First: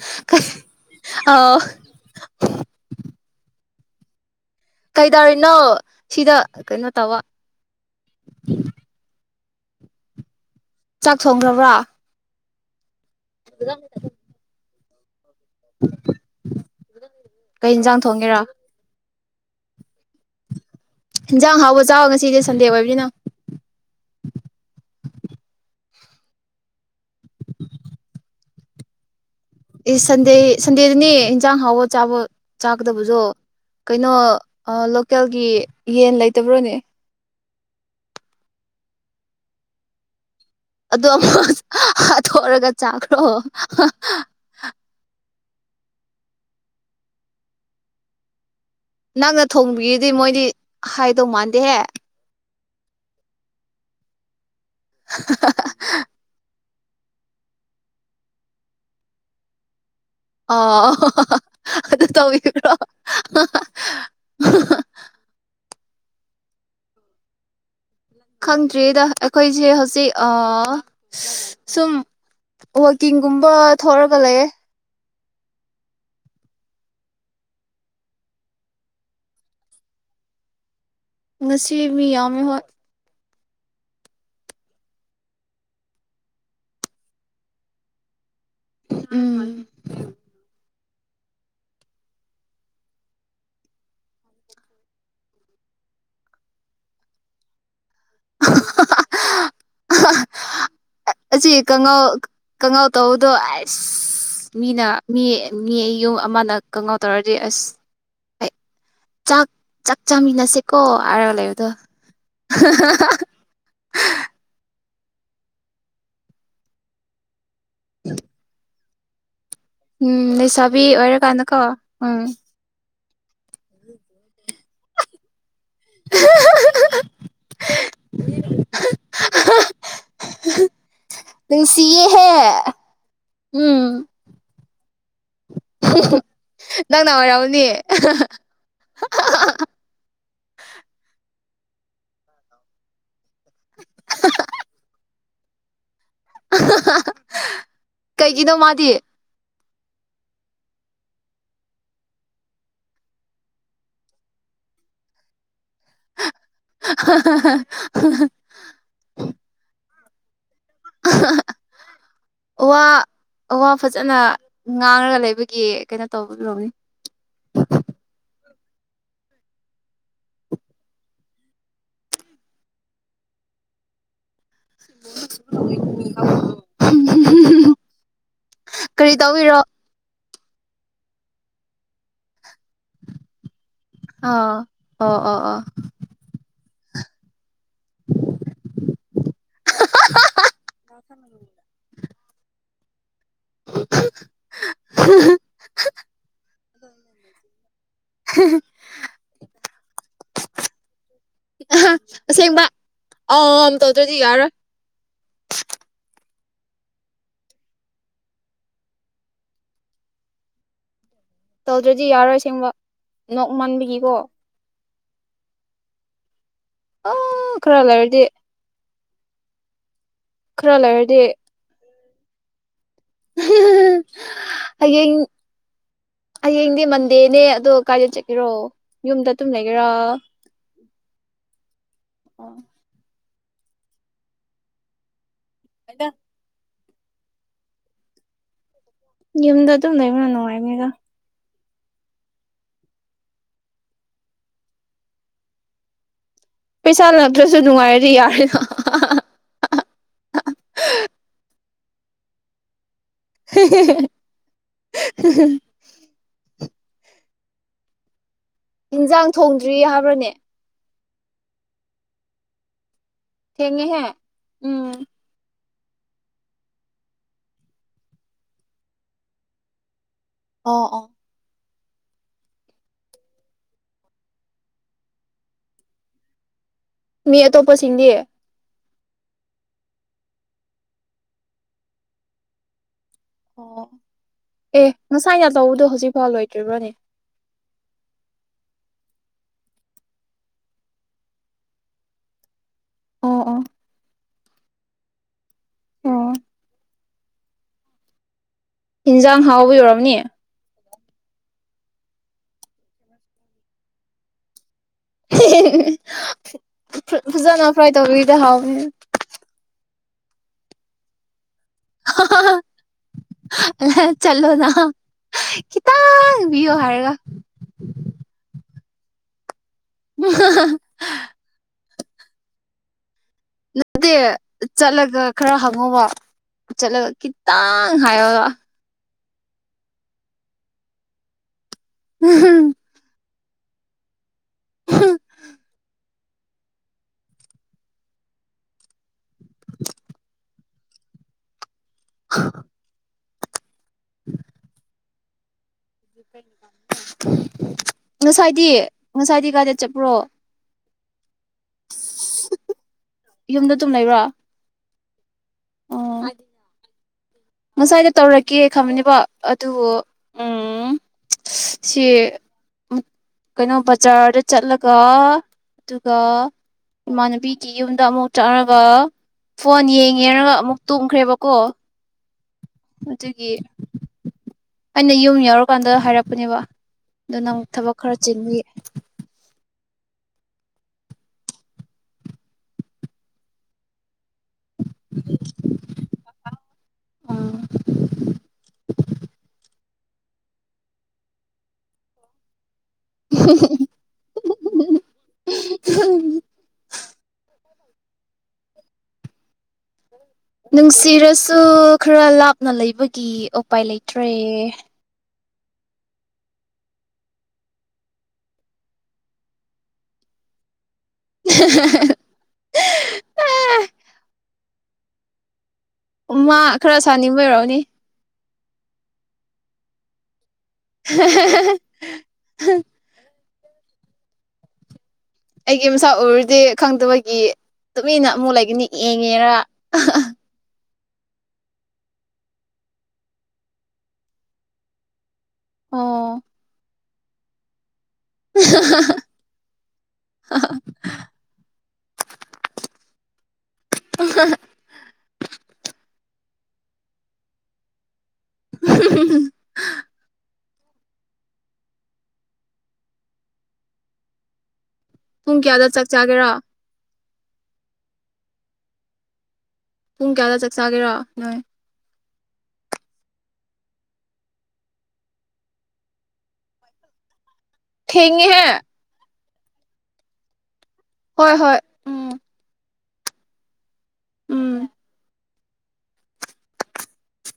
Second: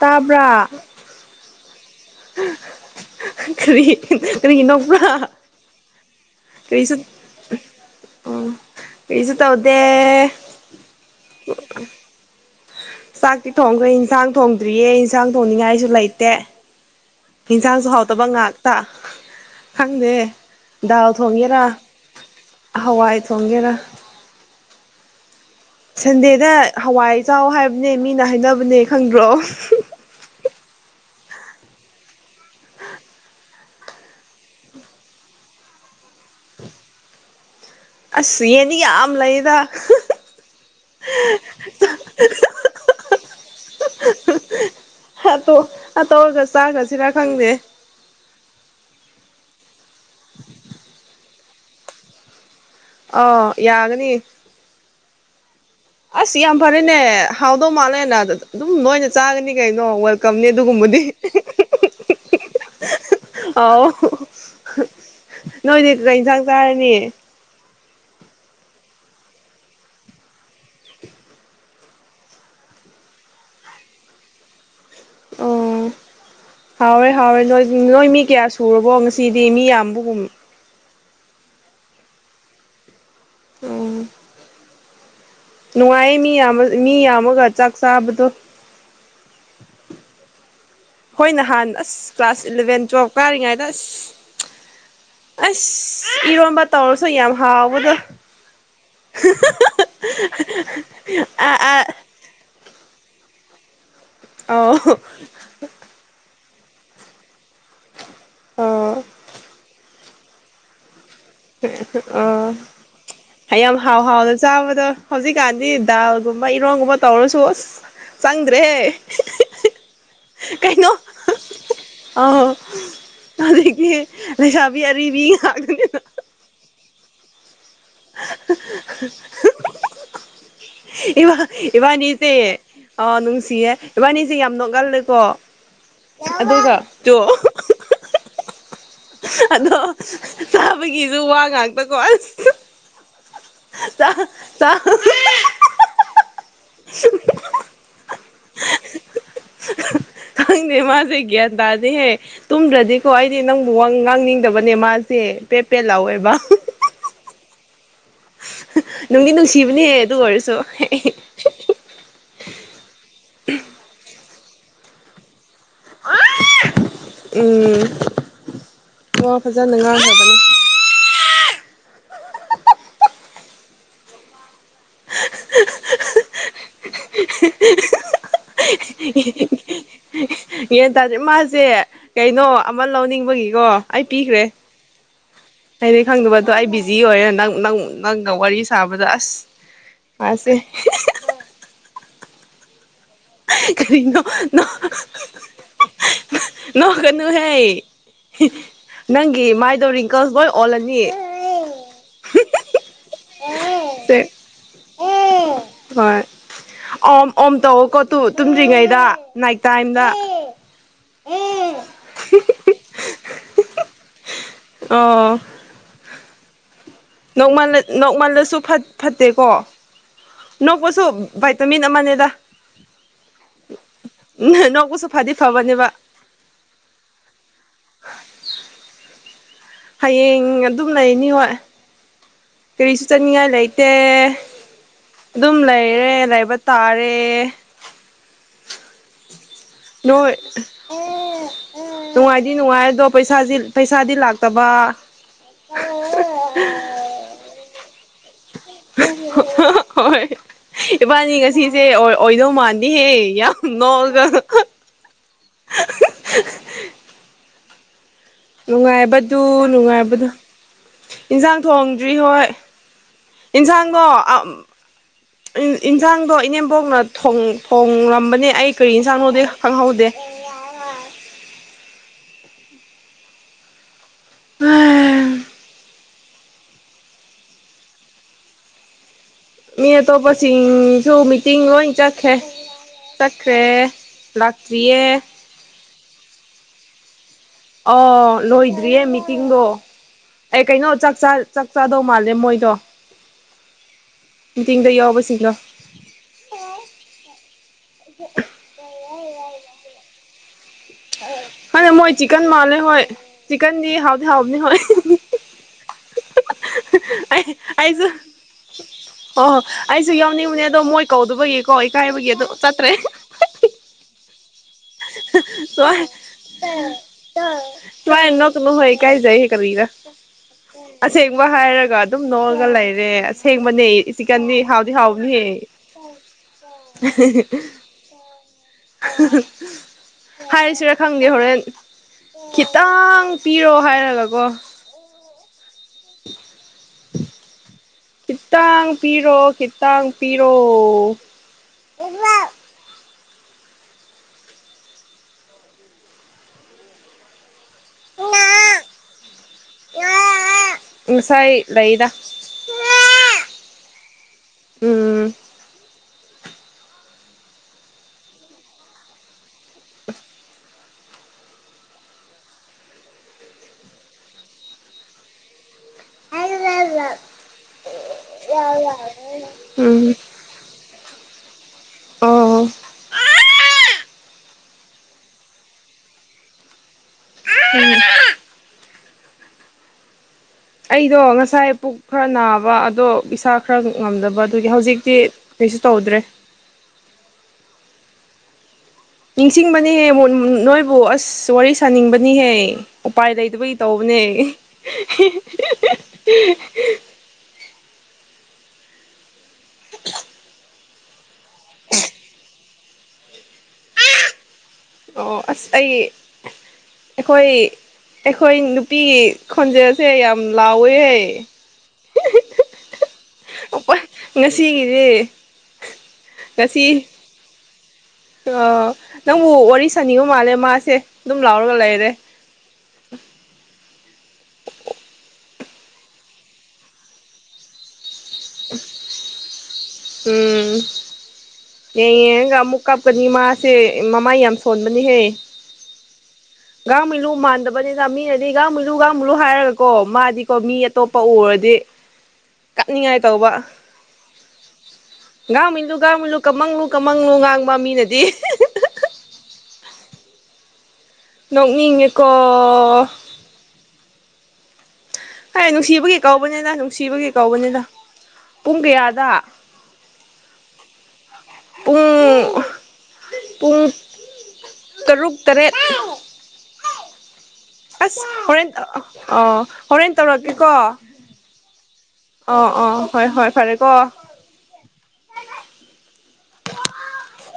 ꯇꯥꯕ꯭ꯔꯥ ꯑꯧ ꯀꯔꯤ ꯀꯔꯤ ꯀꯩ ꯅꯣꯛꯄ꯭ꯔꯥ ꯇꯔꯅꯣ ꯁꯤꯗ ꯀꯩꯅꯣ ꯀꯔꯤꯁꯨ ꯇꯧꯕ ꯑꯣ ꯀꯔꯤꯁꯨ ꯇꯧꯗꯦ ꯆꯥꯛ ꯊꯣꯡꯈ꯭ꯔꯕ꯭ꯔꯥ ꯆꯥꯛꯇꯤ ꯊꯣꯡꯈ꯭ꯔꯦ ꯏꯟꯁꯥꯡ ꯊꯣꯡ ꯇ꯭ꯔꯤꯌꯦꯟꯁ ꯍꯟꯁꯥꯡ ꯊꯣꯡꯅꯤꯡꯉꯥꯏꯁꯨ ꯂꯩꯇꯦ ꯀꯩ ꯌꯦꯟꯁꯥꯡꯁꯨ ꯌꯦꯟꯖꯥꯡ ꯍꯥꯎꯇꯕ ꯊꯣꯡꯒꯦꯔꯥ ꯉꯥꯛꯇ ꯈꯪꯗꯦ ꯗꯥꯎ ꯍꯤꯟꯖꯥꯡ ꯊꯣꯡꯒꯦꯔꯥ ꯍꯥꯎꯕ ꯆꯥꯎ ꯉꯁꯤꯗꯤ ꯁꯟꯗꯦ ꯑꯣꯏꯕꯅꯤꯅ ꯍꯋꯥꯏ ꯊꯣꯡꯒꯦꯔꯥ ꯁꯟꯗꯦꯗ ꯍꯋꯥꯏꯆꯥꯎ ꯍꯥꯏꯕꯅꯦ ꯃꯤꯅ ꯍꯥꯏꯅꯕꯅꯦ ꯈꯪꯗ꯭ꯔꯣ ꯏꯁ ꯁꯟꯗꯦ ꯁꯟꯗꯦꯗꯅꯦ ꯏꯟꯁꯥꯡ ꯍꯥꯎꯕ ꯆꯥꯕ ꯆꯥꯀꯗꯕꯁꯨꯣ ꯀꯩꯅꯣ ꯂꯣꯀꯦꯜꯒꯤ ꯌꯦꯟ ꯂꯩꯇꯕ꯭ꯔꯣꯅꯦ ꯑꯁ ꯌꯦꯅꯤ ꯌꯥꯝ ꯂꯩꯗ ꯑꯗꯨ ꯑꯃꯨꯛ ꯍꯥꯊꯔꯒ ꯆꯥꯈ꯭ꯔꯣ ꯇꯧꯔꯒ ꯆꯥꯈ꯭ꯔꯁꯤꯔꯥ ꯈꯪꯗꯦ ꯅꯪꯅ ꯊꯣꯡꯕꯤꯒꯤ ꯃꯣꯏꯗꯤ ꯍꯥꯏꯗꯣ ꯃꯥꯟ ꯗꯦ ꯑ ꯌꯥꯒꯅꯤ ꯑꯁꯤ ꯌꯥꯝ ꯐꯔꯦꯅꯦ ꯍꯥꯎꯗꯧ ꯃꯥꯜꯂꯦꯅ ꯑꯗꯨꯝ ꯂꯣꯏꯅ ꯆꯥꯒꯅꯤ ꯀꯩꯅꯣ ꯋꯦꯜꯀꯝꯅꯦ ꯑ ꯑꯗꯨꯒꯨꯝꯕꯗꯤ ꯑꯗꯨ꯭ꯔꯣ ꯑꯥꯎ ꯅꯣꯏꯗꯤ ꯑꯗꯨꯗ ꯌꯦꯟꯁꯥꯡ ꯆꯥꯔꯅꯤ ꯈꯪꯗ꯭ꯔꯤꯗ ꯑꯩꯈꯣꯏꯁꯦ ꯍꯧꯖꯤꯛ ꯁꯨꯝ ꯋꯥꯛꯀꯤꯡꯒꯨꯝꯕ ꯊꯔꯒ ꯂꯩꯌꯦ ꯑꯣ ꯍꯥꯎꯔꯦ ꯍꯥꯎꯔꯦ ꯅꯣꯏ ꯅꯣꯏ ꯃꯤ ꯀꯌꯥ ꯁꯨꯔꯕꯣ ꯉꯁꯤꯗꯤ ꯃꯤ ꯌꯥꯝꯕꯒꯨꯝ ꯉꯁꯤ ꯃꯤ ꯌꯥ ꯃ ꯍꯣꯣꯏ ꯎ ꯅꯨꯡꯉꯥꯏꯌꯦ ꯃꯤ ꯌꯥꯝ ꯃꯤ ꯌꯥꯝꯃꯒ ꯆꯥꯛ ꯆꯥꯕꯗꯣ ꯎꯝ ꯍꯈꯣꯏ ꯅꯍꯥꯟ ꯑꯁ ꯀ꯭ꯂꯥꯁ ꯏꯂꯚꯦꯟ ꯇꯨꯋꯦꯜꯐ ꯀꯥꯔꯤꯉꯩꯗ ꯑꯁ ꯑꯁ ꯏꯔꯣꯟꯕ ꯇꯧꯔꯁꯨ ꯌꯥꯝ ꯍꯥꯎꯕꯗꯣ ꯁꯤ ꯑꯥ ꯑꯥ ꯀꯉ ꯀꯪꯉꯧ ꯇ ꯍꯗꯣ ꯑꯁ ꯑꯧ ꯃꯤꯅ ꯃꯤ ꯃꯤ ꯌꯨꯝ ꯑꯃꯅ ꯀꯪꯍꯧ ꯇꯧꯔꯗꯤ ꯑꯁ ꯑꯣ ꯆꯥꯛ ꯆꯥꯛ ꯆꯥꯃꯤꯟꯅꯁꯦꯀꯣ ꯍꯥꯏꯔꯒ ꯂꯩꯕꯗꯣ ꯑꯣ ꯍꯥꯏ ꯌꯥꯝ ꯍꯥꯎ ꯍꯥꯎꯅ ꯆꯥꯕꯗꯣ ꯍꯧꯖꯤꯛꯀꯥꯟꯗꯤ ꯗꯥꯜꯒꯨꯝꯕ ꯏꯔꯣꯟꯒꯨꯝꯕ ꯇꯧꯔꯁꯨ ꯆꯪꯗ꯭ꯔꯦ ꯎꯝ ꯂꯩꯁꯥꯕꯤ ꯑꯣꯏꯔꯀꯥꯟꯗꯀꯣ ꯎꯝ ꯀꯔꯤꯒꯤ ꯂꯩꯁꯥꯕꯤ ꯑꯔꯤꯕꯤ ꯉꯛ [unintelligible] ꯑ [unintelligible] ꯏꯕꯥꯅꯤꯁꯦ ꯑ ꯅꯨꯡꯁꯤꯌꯦ ꯎꯝ ꯏꯕꯥꯅꯤꯁꯦ ꯌꯥꯝ ꯅꯣꯛꯒꯜꯂꯦꯀꯣ ꯑꯗꯨꯒ ꯅꯪꯅ ꯇꯨ ꯑꯣꯏꯔꯝꯅꯤ ꯑꯗꯣ ꯆꯥꯕꯒꯤꯁꯨ ꯋꯥ ꯉꯥꯛꯇꯀꯣ ꯑꯁ ꯇ ꯇꯥ [unintelligible] ꯀꯩꯒꯤꯅꯣ ꯃꯥꯗꯤ ꯈꯪꯗꯦ ꯃꯥꯁꯦ ꯒ꯭ꯌꯥꯟ ꯇꯥꯗꯦꯍꯦ ꯇꯨꯝꯗ꯭ꯔꯗꯤꯀꯣ ꯑꯩꯗꯤ ꯅꯪꯕꯨ ꯉꯥꯡꯅꯤꯡꯗꯕꯅꯦ ꯃꯥꯁꯦ ꯄꯦ ꯄꯦ ꯂꯑꯣꯕ ꯅꯨꯪꯗꯤ ꯅꯨꯪꯁꯤꯕꯅꯦ ꯑꯗꯨ ꯑꯣꯏꯔꯁꯨ ꯋꯥ ꯋꯥ ꯐꯖꯅ ꯉꯥꯔꯒ ꯂꯩꯕ ꯒꯤ ꯀꯩꯅꯣ ꯇꯧꯕꯥꯒꯤ ꯑꯣꯏꯔꯝꯅꯤ ꯎꯝ ꯋꯥ ꯐꯖꯥꯅ ꯉꯪꯒꯔꯥꯕꯅꯤ [unintelligible] [unintelligible] [unintelligible] [unintelligible] ꯀꯔꯤ ꯇꯧꯒꯦꯔꯣ ꯌꯦꯟ ꯇꯥꯗꯦ ꯃꯥꯁꯦ ꯀꯩꯅꯣ ꯑꯃ ꯂꯧꯅꯤꯡꯕꯒꯤꯀꯣ ꯑꯩ ꯄꯤꯈ꯭ꯔꯦ ꯑꯥ ꯑꯣ ꯑꯣ ꯑꯣ ꯍꯥꯏꯗꯤ ꯈꯪꯗꯕꯗꯣ ꯑꯩ ꯖꯤ ꯑꯣꯏꯔꯦ ꯅꯡ ꯅꯪ ꯅꯪꯒ ꯋꯥꯔꯤ ꯁꯥꯕꯗ ꯑꯁ ꯃꯥꯁꯦ ꯀꯔꯤꯅꯣ ꯅꯣ ꯀꯅꯨꯍꯦ [unintelligible] ꯅꯪꯒꯤ ꯃꯥꯏꯗꯧ ꯔꯤꯡꯀꯜ ꯂꯣꯏ ꯑꯣꯂꯅꯤ ꯑꯁꯦꯡꯕ ꯑꯝ ꯇꯧꯗ꯭ꯔꯗꯤ ꯌꯥꯔꯔꯣꯏ ꯍꯣꯏ ꯑꯣꯝ ꯑꯣꯝ ꯇ ꯀꯑꯣ ꯇꯨ ꯇꯨꯝꯗ꯭ꯔꯤꯉꯩꯗ ꯅꯥꯏ ꯇꯥꯏꯝꯗ ꯅꯣꯛ ꯃꯥꯟꯥꯟꯕꯒꯤꯀꯣ ꯑ ꯑ ꯅꯣꯡꯃꯜꯂ ꯈꯔ ꯂꯩꯔꯗꯤ ꯅꯣꯡꯃꯜꯂꯁꯨ ꯐꯠꯇꯦꯀꯣ ꯅ ꯈꯔ ꯄꯣꯁꯣ ꯂꯩꯔꯗꯤ ꯚꯇꯃꯤꯟ ꯑꯃ ꯇ ꯍꯌꯦꯡ ꯐꯗꯤ ꯐꯕꯅꯦꯕ ꯍꯌꯦꯡꯗꯤ ꯃꯟꯗꯦꯅꯦ ꯑꯗꯣ ꯀꯥꯏꯗ ꯆꯠꯀꯦꯔꯣ ꯌꯨꯝꯗ ꯇꯨꯝ ꯂꯩꯒꯦꯔꯣ ꯍꯌꯦꯡ ꯑꯗꯨꯝ ꯂꯩꯅꯤ ꯍꯣꯏ ꯑꯣ ꯆꯠꯅꯅꯤꯡꯉꯥꯏ ꯂꯩꯇꯦ ꯑꯗꯨꯝ ꯂꯩꯔꯦ ꯂꯩꯕ ꯇꯥꯔꯦ ꯌꯨꯝꯗ ꯑꯗꯨꯝ ꯂꯩꯕꯅ ꯅꯣꯏ ꯅꯨꯡꯉꯥꯏꯕꯅꯤꯗ ꯅꯨꯡꯉꯥꯏꯗꯤ ꯅꯨꯡꯉꯥꯏ ꯑꯗꯣ ꯄꯩꯁꯥ ꯄꯩꯁꯥꯗꯤ ꯂꯥꯛꯇꯕ ꯄꯩꯁꯥ ꯂꯥꯛꯇ꯭ꯔꯁꯨ ꯅꯨꯡꯉꯥꯏꯔꯗꯤ ꯌꯥꯔꯦꯅ ꯍꯣꯏ ꯏꯕꯥꯟꯅꯤ ꯉꯁꯤꯁꯦ ꯑꯣꯏꯗꯧ ꯃꯥꯅꯤ ꯍꯦ ꯌꯥꯝ ꯅꯣꯛꯑꯒ ꯏꯟꯖꯥꯡ ꯅꯨꯡꯉꯥꯏꯕꯗꯨ ꯊꯣꯡꯗ꯭ꯔꯤ ꯅꯨꯡꯉꯥꯏꯕꯗꯨ ꯍꯥꯏꯕ꯭ꯔꯅꯦ ꯏꯟꯁꯥꯡ ꯊꯣꯡꯗ꯭ꯔꯤ ꯍꯣꯏ ꯏꯟꯁꯥꯡꯗꯣ ꯊꯦꯡꯉꯦꯍꯦ ꯎꯝ ꯏꯟꯁꯥꯡꯗꯣ ꯏꯅꯦꯝꯕꯣꯛꯅ ꯊꯣꯡ ꯊꯣꯡ ꯔꯝꯕꯅꯦ ꯑꯩ ꯀꯔꯤ ꯏꯟꯁꯥꯡꯅꯣꯗꯤ ꯈꯪꯍꯧꯗꯦ ꯑꯣ ꯑꯣ ꯑꯝ ꯃꯤ ꯑꯇꯣꯞꯄꯁꯤꯡꯗꯤ ꯃꯤ ꯑꯇꯣꯞꯁꯤꯡ ꯁ ꯃꯇꯤꯡ ꯋꯥꯏ ꯆꯈꯦ ꯆꯠꯈ꯭ꯔꯦ ꯑꯣ ꯂꯥꯛꯇ꯭ꯔꯤꯌꯦ ꯐꯥꯎ ꯂꯣꯏꯗ꯭ꯔꯤꯕꯣꯅꯦ ꯑꯣ ꯂꯣꯏꯗ꯭ꯔꯤꯌꯦ ꯃꯤꯇꯤꯡꯗꯣ ꯑꯩ ꯀꯩꯅꯣ ꯆꯥꯛ ꯆꯥꯗꯧ ꯃꯥꯜꯂꯦ ꯃꯣꯏꯗꯣ ꯑꯣ ꯑꯣ ꯇꯤꯡꯗ ꯌꯥꯎꯕꯁꯤꯡꯗꯣ ꯑꯣ ꯑ ꯑꯣ ꯏꯟꯁꯥꯡ ꯍꯥꯎꯕꯒꯤ ꯑꯣꯏꯔꯝꯅꯤ ꯍ ꯃꯣꯏ ꯆꯛꯦꯦꯟ ꯃꯥꯔꯦ ꯍꯣꯏ ꯆꯦꯟꯗꯤ ꯍꯥꯎꯗꯤ ꯍꯥꯎꯕꯅꯤ ꯍꯣꯏ [unintelligible] ꯑꯩ ꯐꯖꯅ ꯐ꯭ꯔꯥꯏ ꯑꯩꯁꯨ ꯇꯧꯕꯤꯗ ꯍꯥꯎꯅꯦ ꯑꯣ ꯑꯩꯁꯨ ꯌꯥꯎꯅꯤꯡꯕꯅꯦ ꯑꯗꯣ ꯃꯣꯏ ꯀꯧꯗꯕꯒꯤ ꯀꯣ ꯏꯀꯥꯏꯕꯒꯤꯀꯣ ꯆꯠꯇ꯭ꯔꯦ ꯆꯠꯂꯣꯅꯥ ꯇ ꯍꯥꯏꯔꯒ ꯇꯔ ꯑꯅ ꯀꯅꯍꯣꯏ [unintelligible] ꯏꯀꯥꯏꯖꯩ ꯀꯔꯤꯔꯥ ꯑꯁꯦꯡꯕ ꯍꯥꯏꯔꯒ ꯑꯗꯨꯝ ꯅꯣꯛꯂꯒ ꯂꯩꯔꯦ ꯑꯁꯦꯡꯕꯅꯦ ꯅꯠꯇꯦ ꯆꯤꯛꯀꯟꯗꯤ ꯍꯥꯎꯗꯤ ꯆꯠꯂꯒ ꯍꯥꯎꯕꯅꯤꯍꯦ ꯈꯔ ꯍꯪꯉꯕ ꯆꯠꯂꯒ ꯈꯤꯇꯪ ꯍꯥꯏꯔꯒ ꯎ ꯍꯥꯏꯔꯤꯁꯤꯔ ꯈꯪꯗꯦ ꯍꯣꯔꯦꯟ ꯈꯤꯇꯪ ꯄꯤꯔꯣ ꯍꯥꯏꯔꯒꯀꯣ ꯀꯇ ꯄꯤꯔꯣ ꯈꯤꯇꯪ ꯄꯤꯔ ꯇ [inaudible] [inaudible] [inaudible] ꯉꯁꯥꯏꯗꯤ ꯉꯁꯥꯏꯗꯤ ꯒꯥꯔꯗꯦ ꯆꯠꯄ꯭ꯔꯣ ꯉꯁꯥꯏ ꯂꯩꯗ ꯌꯨꯝꯗ ꯇꯨꯝ ꯂꯩꯕ꯭ꯔꯣ ꯎꯝ ꯑꯣ ꯉꯁꯥꯏꯗ ꯇꯧꯔꯒꯦ ꯈꯕꯅꯦꯕ ꯑꯗꯨ ꯎ ꯁꯤ ꯀꯩꯅꯣ ꯕꯖꯥꯔꯗ ꯆꯠꯂꯒ ꯑꯗꯨꯒ ꯏꯃꯥꯟꯅꯕꯤꯒꯤ ꯌꯨꯝꯗ ꯑꯃꯨꯛ ꯆꯠꯒ ꯐꯣꯟ ꯎꯝ ꯌꯦꯡꯉꯦꯔꯒ ꯑꯃꯨꯛ ꯇꯨꯝꯈ꯭ꯔꯦꯕ ꯑꯣꯣ ꯑꯣ ꯑꯗꯨꯗꯒꯤ ꯑꯩꯅ ꯌꯨꯝ ꯌꯥꯎꯔꯀꯥꯟꯗ ꯍꯥꯏꯔꯛꯄꯅꯦꯕ ꯑꯗꯨꯅ ꯑꯃꯨꯛ ꯊꯕꯛ ꯈꯔ ꯆꯤꯟꯕꯤ ꯑꯩꯗꯣ ꯉꯁꯥꯏ ꯄꯨꯛ ꯈꯔ ꯅꯥꯕ ꯑꯗꯣ ꯄꯁꯥ ꯈꯔ ꯉꯝꯗꯕ ꯑꯗꯨꯒꯤ ꯍꯧꯖꯤꯛꯇꯤ ꯀꯩꯁꯨ ꯇꯧꯗ꯭ꯔꯦ [inaudible] ꯅꯤꯡꯁꯤꯡꯕꯅꯤꯍꯦ ꯅꯣꯏꯕꯨ ꯑꯁ ꯋꯥꯔꯤ ꯁꯥꯅꯤꯡꯕꯅꯤꯍꯦ ꯎꯄꯥꯏ ꯂꯩꯗꯕꯒꯤ ꯇꯧꯕꯅꯦ [inaudible] ꯅꯨꯡꯁꯤꯔꯁꯨ ꯁꯨꯈꯔ ꯂꯛ ꯅ ꯂꯩꯕꯒꯤ ꯎꯄꯥꯏ ꯂꯩꯇ꯭ꯔꯦ ꯑꯣ ꯑꯁ ꯑꯩ ꯑꯩꯈꯣꯏ ꯑꯩꯈꯣꯏ ꯅꯨꯄꯤꯒꯤ ꯈꯣꯟꯖꯦꯜꯁꯦ ꯌꯥꯝ ꯂꯥꯎ ꯕꯣꯌꯦ ꯁꯤꯒꯤꯗꯦ ꯃꯥ ꯈꯔ ꯁꯥꯅꯤꯡꯕ ꯑꯣꯏꯔꯛꯎꯅꯦ ꯑ ꯅꯪ ꯋꯥꯔꯤ ꯁꯅꯤꯒꯨꯝ ꯃꯥꯜꯂꯦ ꯃꯥꯁꯦ ꯑꯗꯨꯝ ꯂꯥꯎꯔꯒ ꯂꯩꯔꯦ ꯑꯩꯒꯤ ꯃꯁꯥ ꯎꯔꯗꯤ ꯈꯪꯗꯕꯒꯤ ꯃꯤꯅ ꯑꯃꯨꯛ ꯂꯩꯒꯅꯤ ꯌꯦꯡꯉꯦꯔ ꯌꯦꯡꯌꯦꯡꯒ ꯑꯃꯨꯛ ꯀꯞꯀꯅꯤ ꯃꯥꯁꯦ ꯃꯃꯥ ꯌꯥꯝ ꯁꯣꯟꯕꯅꯤꯍꯦ ꯑꯣ ꯉꯒ ꯃꯂ ꯃꯗꯕꯖꯦ ꯃꯤꯅꯗꯤ ꯥꯡꯕꯨꯁꯨꯨꯒꯥꯡꯕ꯭ꯔꯨ ꯍꯥꯏꯔꯒꯀꯣ ꯃꯥꯗꯤꯀꯣ ꯃꯤ ꯑꯇꯣꯞꯄ ꯎꯔꯗꯤ ꯀꯛꯅꯤꯡꯉꯥꯏ ꯇꯧꯕ ꯑ ꯀꯥꯡꯃꯤꯟꯂꯨ ꯀꯥꯡꯥꯡ ꯃꯟꯂꯨ ꯀꯃꯪꯂꯨ ꯀꯝꯃꯪꯂꯨ ꯉꯥꯡꯕ ꯃꯤꯅꯗꯤ [inaudible] ꯅꯣꯡꯃꯤ ꯌꯦꯀꯣ ꯄꯨꯡ ꯑꯔ ꯀꯌꯥꯗ ꯆꯥꯛ ꯅꯨꯡꯁꯤꯕꯒꯤ ꯆꯥꯒꯦꯔꯥ ꯀꯥꯎꯕꯅꯤꯅ ꯅꯨꯡꯁꯤꯕꯒꯤ ꯇꯧꯕꯅꯤꯅ ꯄꯨꯡ ꯀꯌꯥꯗ ꯄꯨꯡ ꯀꯌꯥꯗ ꯆꯥꯛ ꯆꯥꯒꯦꯔꯣ ꯅꯣꯏ ꯄꯨꯡ ꯄꯨꯡ ꯇꯔꯨꯛ ꯇꯔꯦꯠ ꯑꯁ ꯊꯦꯡꯉꯦꯍꯦ ꯍꯦꯟ ꯑ ꯍꯣꯔꯦꯟ ꯇꯧꯔꯛꯀꯦꯀꯣ ꯑ ꯍꯣꯏ ꯍꯣꯏ ꯎꯝ ꯑꯣ ꯍꯣꯏ ꯍꯣꯏ ꯐꯔꯦ ꯀꯣ ꯎꯝ [inaudible]